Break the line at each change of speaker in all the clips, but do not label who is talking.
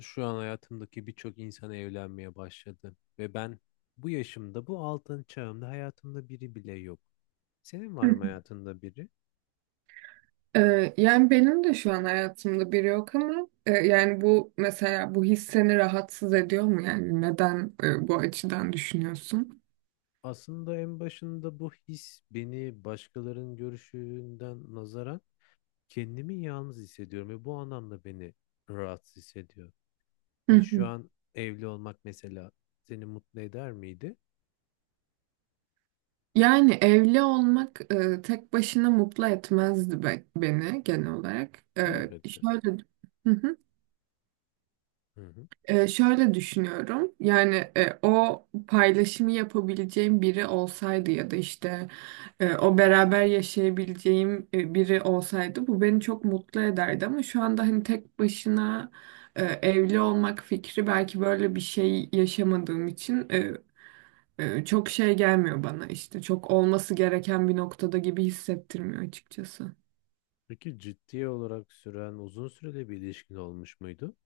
Şu an hayatımdaki birçok insan evlenmeye başladı ve ben bu yaşımda, bu altın çağımda hayatımda biri bile yok. Senin var mı hayatında biri?
Yani benim de şu an hayatımda biri yok ama yani bu mesela bu his seni rahatsız ediyor mu yani neden bu açıdan düşünüyorsun?
Aslında en başında bu his beni başkalarının görüşünden nazaran kendimi yalnız hissediyorum ve bu anlamda beni rahatsız hissediyor.
Hı
Hani şu
hı.
an evli olmak mesela seni mutlu eder miydi?
Yani evli olmak tek başına mutlu etmezdi beni genel olarak.
Elbette.
Şöyle. Hı hı.
Hı hı.
Şöyle düşünüyorum. Yani o paylaşımı yapabileceğim biri olsaydı ya da işte o beraber yaşayabileceğim biri olsaydı bu beni çok mutlu ederdi ama şu anda hani tek başına evli olmak fikri belki böyle bir şey yaşamadığım için çok şey gelmiyor bana işte çok olması gereken bir noktada gibi hissettirmiyor açıkçası.
Peki ciddi olarak süren uzun süreli bir ilişkin olmuş muydu?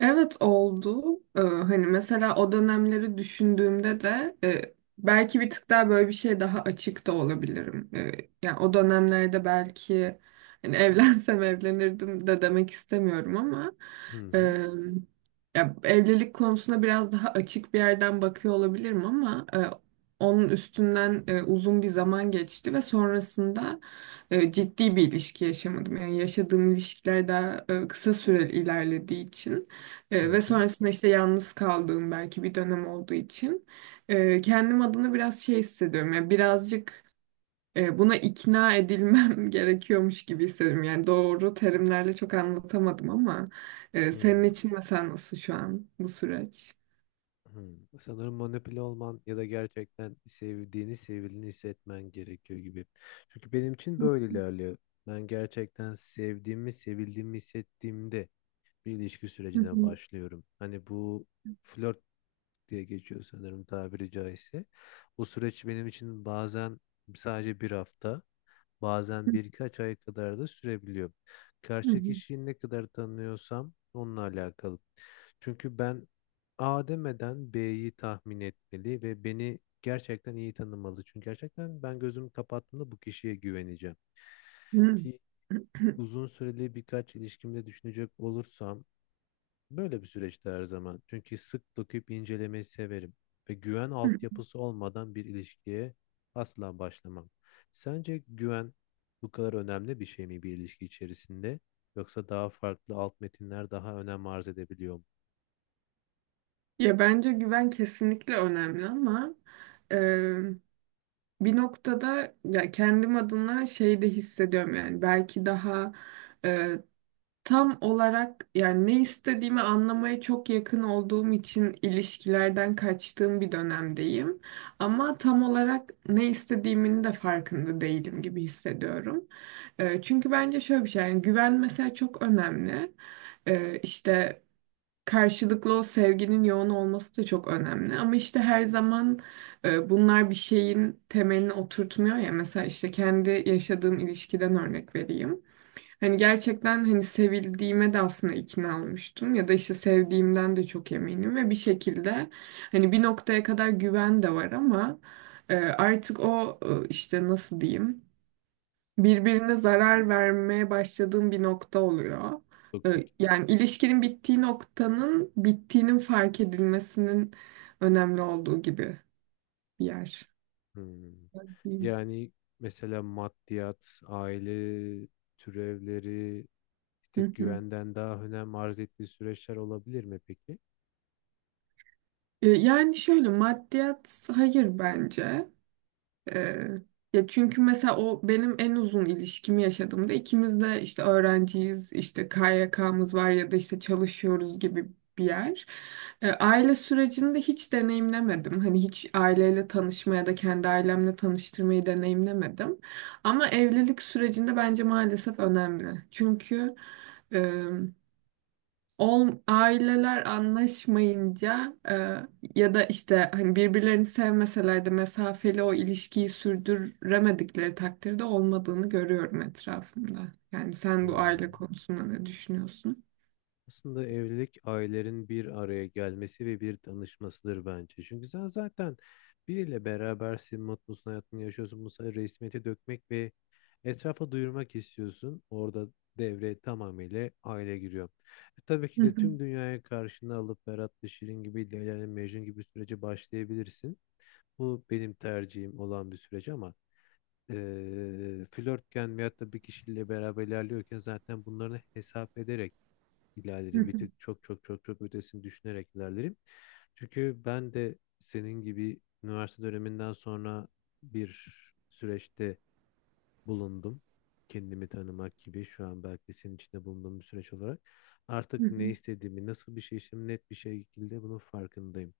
Evet oldu. Hani mesela o dönemleri düşündüğümde de belki bir tık daha böyle bir şey daha açık da olabilirim. Yani o dönemlerde belki hani evlensem evlenirdim de demek istemiyorum ama
Hı hı.
e, ya evlilik konusuna biraz daha açık bir yerden bakıyor olabilirim ama onun üstünden uzun bir zaman geçti ve sonrasında ciddi bir ilişki yaşamadım. Yani yaşadığım ilişkiler daha kısa süreli ilerlediği için.
Hı
Ve
hı.
sonrasında işte yalnız kaldığım belki bir dönem olduğu için kendim adına biraz şey hissediyorum. Yani birazcık buna ikna edilmem gerekiyormuş gibi hissediyorum. Yani doğru terimlerle çok anlatamadım ama
Hı.
senin için mesela nasıl şu an bu süreç?
Hmm. Sanırım manipüle olman ya da gerçekten sevdiğini, sevildiğini hissetmen gerekiyor gibi. Çünkü benim için böyle ilerliyor. Ben gerçekten sevdiğimi, sevildiğimi hissettiğimde bir ilişki
Hı
sürecine
hı.
başlıyorum. Hani bu flört diye geçiyor sanırım tabiri caizse. Bu süreç benim için bazen sadece bir hafta. Bazen birkaç ay kadar da sürebiliyor.
Hı
Karşı
hı.
kişiyi ne kadar tanıyorsam onunla alakalı. Çünkü ben A demeden B'yi tahmin etmeli ve beni gerçekten iyi tanımalı. Çünkü gerçekten ben gözümü kapattığımda bu kişiye güveneceğim.
Hı
Ki uzun süreli birkaç ilişkimde düşünecek olursam böyle bir süreçte her zaman. Çünkü sık dokuyup incelemeyi severim ve güven
hı.
altyapısı olmadan bir ilişkiye asla başlamam. Sence güven bu kadar önemli bir şey mi bir ilişki içerisinde? Yoksa daha farklı alt metinler daha önem arz edebiliyor mu?
Ya bence güven kesinlikle önemli ama e, bir noktada ya kendim adına şey de hissediyorum yani belki daha e, tam olarak yani ne istediğimi anlamaya çok yakın olduğum için ilişkilerden kaçtığım bir dönemdeyim. Ama tam olarak ne istediğimin de farkında değilim gibi hissediyorum. Çünkü bence şöyle bir şey yani güven mesela çok önemli. İşte karşılıklı o sevginin yoğun olması da çok önemli. Ama işte her zaman bunlar bir şeyin temelini oturtmuyor ya. Mesela işte kendi yaşadığım ilişkiden örnek vereyim. Hani gerçekten hani sevildiğime de aslında ikna olmuştum ya da işte sevdiğimden de çok eminim ve bir şekilde hani bir noktaya kadar güven de var ama artık o işte nasıl diyeyim birbirine zarar vermeye başladığım bir nokta oluyor.
Toksik.
Yani ilişkinin bittiği noktanın bittiğinin fark edilmesinin önemli olduğu gibi bir yer.
Hmm.
Diyeyim.
Yani mesela maddiyat, aile türevleri bir
Hı
tık
hı.
güvenden daha önem arz ettiği süreçler olabilir mi peki?
Yani şöyle maddiyat hayır bence. Ee, ya çünkü mesela o benim en uzun ilişkimi yaşadığımda ikimiz de işte öğrenciyiz, işte KYK'mız var ya da işte çalışıyoruz gibi bir yer. Aile sürecini de hiç deneyimlemedim. Hani hiç aileyle tanışma ya da kendi ailemle tanıştırmayı deneyimlemedim. Ama evlilik sürecinde bence maalesef önemli. Çünkü aileler anlaşmayınca ya da işte hani birbirlerini sevmeseler de mesafeli o ilişkiyi sürdüremedikleri takdirde olmadığını görüyorum etrafımda. Yani sen bu aile
Hmm.
konusunda ne düşünüyorsun?
Aslında evlilik ailelerin bir araya gelmesi ve bir tanışmasıdır bence. Çünkü sen zaten biriyle berabersin, mutlusun, hayatını yaşıyorsun. Bu sefer resmiyete dökmek ve etrafa duyurmak istiyorsun. Orada devre tamamıyla aile giriyor. E, tabii ki
Hı
de
hı,
tüm dünyaya karşına alıp Berat Şirin gibi, Leyla ile Mecnun gibi sürece başlayabilirsin. Bu benim tercihim olan bir süreç ama flörtken veyahut da bir kişiyle beraber ilerliyorken zaten bunları hesap ederek
hı
ilerlerim. Bir
hı,
tık çok çok çok çok ötesini düşünerek ilerlerim. Çünkü ben de senin gibi üniversite döneminden sonra bir süreçte bulundum. Kendimi tanımak gibi şu an belki senin içinde bulunduğum bir süreç olarak.
hı
Artık
hı,
ne istediğimi, nasıl bir şey istediğimi net bir şekilde bunun farkındayım.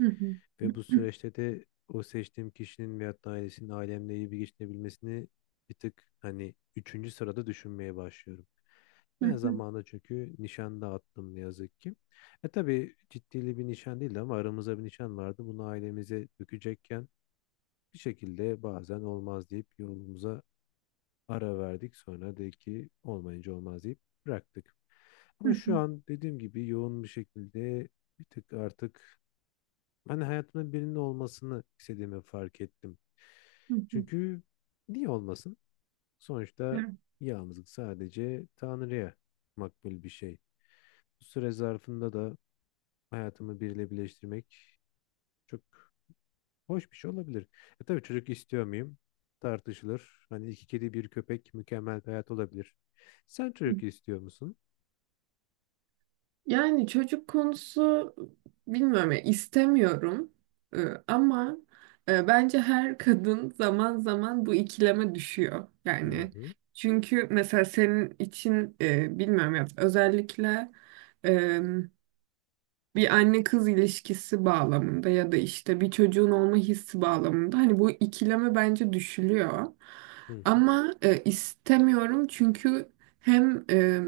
hı hı,
Ve bu süreçte de o seçtiğim kişinin veyahut da ailesinin ailemle iyi bir geçinebilmesini bir tık hani üçüncü sırada düşünmeye başlıyorum.
hı
Ben
hı,
zamanında çünkü nişan dağıttım ne yazık ki. E tabii ciddili bir nişan değildi ama aramızda bir nişan vardı. Bunu ailemize dökecekken bir şekilde bazen olmaz deyip yolumuza ara verdik. Sonra de ki olmayınca olmaz deyip bıraktık. Ama şu
hı
an dediğim gibi yoğun bir şekilde bir tık artık ben hayatımda birinin olmasını istediğimi fark ettim.
hı,
Çünkü niye olmasın? Sonuçta
hı
yalnızlık sadece Tanrı'ya makbul bir şey. Bu süre zarfında da hayatımı biriyle birleştirmek çok hoş bir şey olabilir. E tabii çocuk istiyor muyum? Tartışılır. Hani iki kedi bir köpek mükemmel bir hayat olabilir. Sen
hı.
çocuk istiyor musun?
Yani çocuk konusu bilmiyorum ya istemiyorum. Ee, ama bence her kadın zaman zaman bu ikileme düşüyor
Hı
yani.
hı,
Çünkü mesela senin için bilmiyorum ya özellikle bir anne kız ilişkisi bağlamında ya da işte bir çocuğun olma hissi bağlamında hani bu ikileme bence düşülüyor.
hı hı,
Ama istemiyorum çünkü hem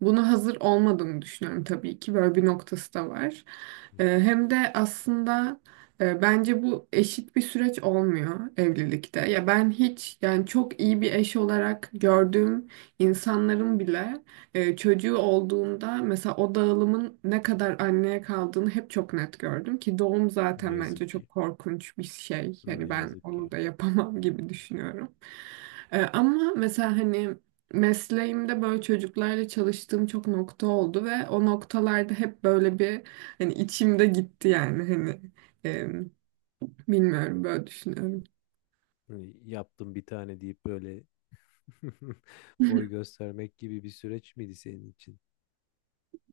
buna hazır olmadığımı düşünüyorum tabii ki böyle bir noktası da var.
hı hı.
Hem de aslında bence bu eşit bir süreç olmuyor evlilikte. Ya ben hiç yani çok iyi bir eş olarak gördüğüm insanların bile çocuğu olduğunda mesela o dağılımın ne kadar anneye kaldığını hep çok net gördüm ki doğum
Ne
zaten bence
yazık ki.
çok korkunç bir şey.
Ne
Yani ben
yazık
onu
ki.
da yapamam gibi düşünüyorum. Ama mesela hani mesleğimde böyle çocuklarla çalıştığım çok nokta oldu ve o noktalarda hep böyle bir hani içimde gitti yani hani e, bilmiyorum böyle düşünüyorum.
Hani yaptım bir tane deyip böyle. Boy göstermek gibi bir süreç miydi senin için?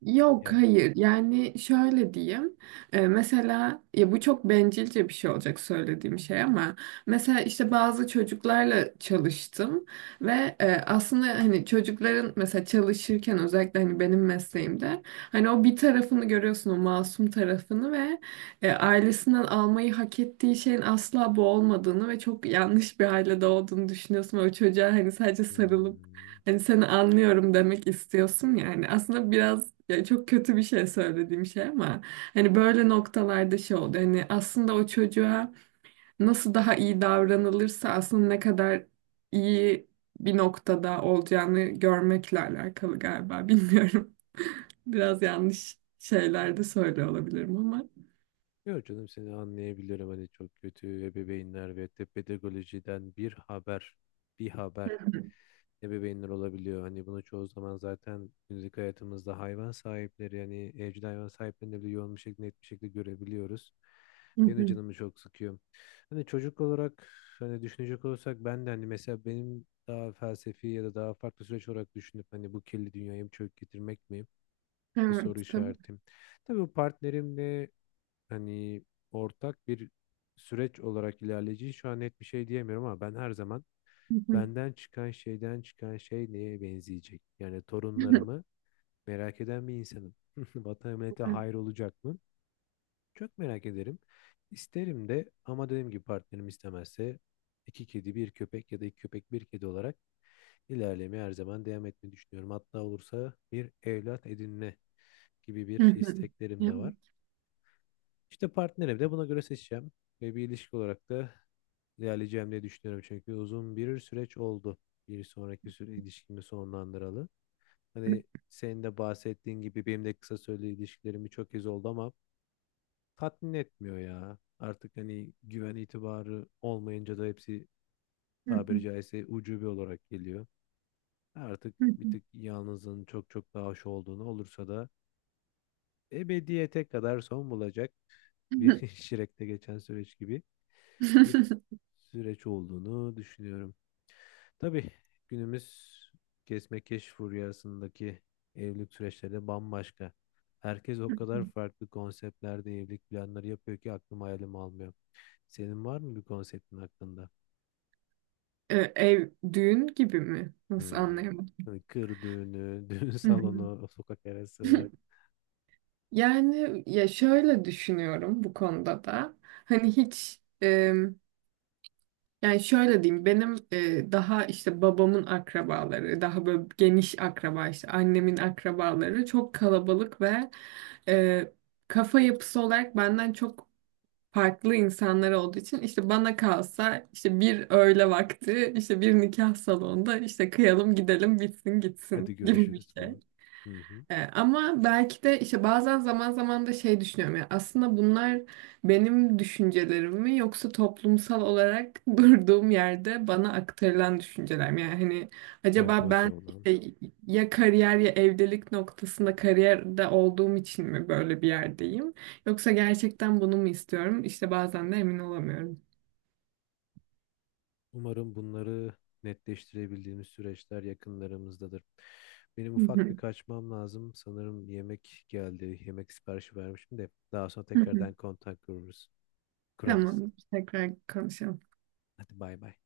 Yok,
Yani
hayır, yani şöyle diyeyim. Mesela ya bu çok bencilce bir şey olacak söylediğim şey ama mesela işte bazı çocuklarla çalıştım ve aslında hani çocukların mesela çalışırken özellikle hani benim mesleğimde hani o bir tarafını görüyorsun o masum tarafını ve ailesinden almayı hak ettiği şeyin asla bu olmadığını ve çok yanlış bir ailede olduğunu düşünüyorsun ve o çocuğa hani sadece sarılıp
hmm.
hani seni anlıyorum demek istiyorsun yani. Aslında biraz ya çok kötü bir şey söylediğim şey ama hani böyle noktalarda şey oldu. Hani aslında o çocuğa nasıl daha iyi davranılırsa aslında ne kadar iyi bir noktada olacağını görmekle alakalı galiba. Bilmiyorum. Biraz yanlış şeyler de söylüyor olabilirim ama.
Yok canım, seni anlayabilirim. Hani çok kötü ebeveynler ve de pedagojiden bir haber ebeveynler olabiliyor. Hani bunu çoğu zaman zaten günlük hayatımızda hayvan sahipleri, yani evcil hayvan sahiplerinde bile yoğun bir şekilde net bir şekilde görebiliyoruz.
Hı
Benim de
hı.
canımı çok sıkıyor. Hani çocuk olarak hani düşünecek olursak, ben de hani mesela benim daha felsefi ya da daha farklı süreç olarak düşünüp hani bu kirli dünyaya bir çök getirmek mi? Bir soru
Evet, tabii.
işaretim. Tabii bu partnerimle hani ortak bir süreç olarak ilerleyeceği şu an net bir şey diyemiyorum ama ben her zaman
Hı hı.
benden çıkan şey neye benzeyecek? Yani torunlarımı merak eden bir insanım. Vatan millete hayır olacak mı? Çok merak ederim. İsterim de ama dediğim gibi partnerim istemezse iki kedi bir köpek ya da iki köpek bir kedi olarak ilerlemeye her zaman devam etmeyi düşünüyorum. Hatta olursa bir evlat edinme gibi
Hı
bir
hı. Hı
isteklerim de var.
hı.
İşte partnerimi de buna göre seçeceğim ve bir ilişki olarak da ilerleyeceğim diye düşünüyorum. Çünkü uzun bir süreç oldu. Bir sonraki süre ilişkimi sonlandıralı.
Hı hı.
Hani senin de bahsettiğin gibi benim de kısa süreli ilişkilerim birçok kez oldu ama tatmin etmiyor ya. Artık hani güven itibarı olmayınca da hepsi
Hı
tabiri caizse ucube olarak geliyor. Artık bir
hı.
tık yalnızlığın çok çok daha hoş olduğunu, olursa da ebediyete kadar son bulacak bir Şirek'te geçen süreç gibi bir süreç olduğunu düşünüyorum. Tabii günümüz kesme-keş furyasındaki evlilik süreçleri de bambaşka. Herkes o kadar farklı konseptlerde evlilik planları yapıyor ki aklım hayalim almıyor. Senin var mı bir konseptin hakkında?
Ev düğün gibi mi?
Hı
Nasıl
hı.
anlayamadım?
Hani kır düğünü, düğün
Hı
salonu, sokak arası,
hı. Yani ya şöyle düşünüyorum bu konuda da. Hani hiç yani şöyle diyeyim benim daha işte babamın akrabaları daha böyle geniş akraba işte annemin akrabaları çok kalabalık ve e, kafa yapısı olarak benden çok farklı insanlar olduğu için işte bana kalsa işte bir öğle vakti işte bir nikah salonunda işte kıyalım gidelim bitsin
hadi
gitsin gibi bir
görüşürüz
şey.
falan. Hı hı.
Ama belki de işte bazen zaman zaman da şey düşünüyorum ya aslında bunlar benim düşüncelerim mi yoksa toplumsal olarak durduğum yerde bana aktarılan düşünceler mi? Yani hani acaba
Empoze
ben
olan.
işte ya kariyer ya evlilik noktasında kariyerde olduğum için mi böyle bir yerdeyim? Yoksa gerçekten bunu mu istiyorum? İşte bazen de emin olamıyorum.
Umarım bunları netleştirebildiğimiz süreçler yakınlarımızdadır. Benim
Hı
ufak bir
hı.
kaçmam lazım. Sanırım yemek geldi. Yemek siparişi vermişim de daha sonra
Hı hı.
tekrardan kontak kurarız.
Tamam, tekrar konuşalım.
Hadi bay bay.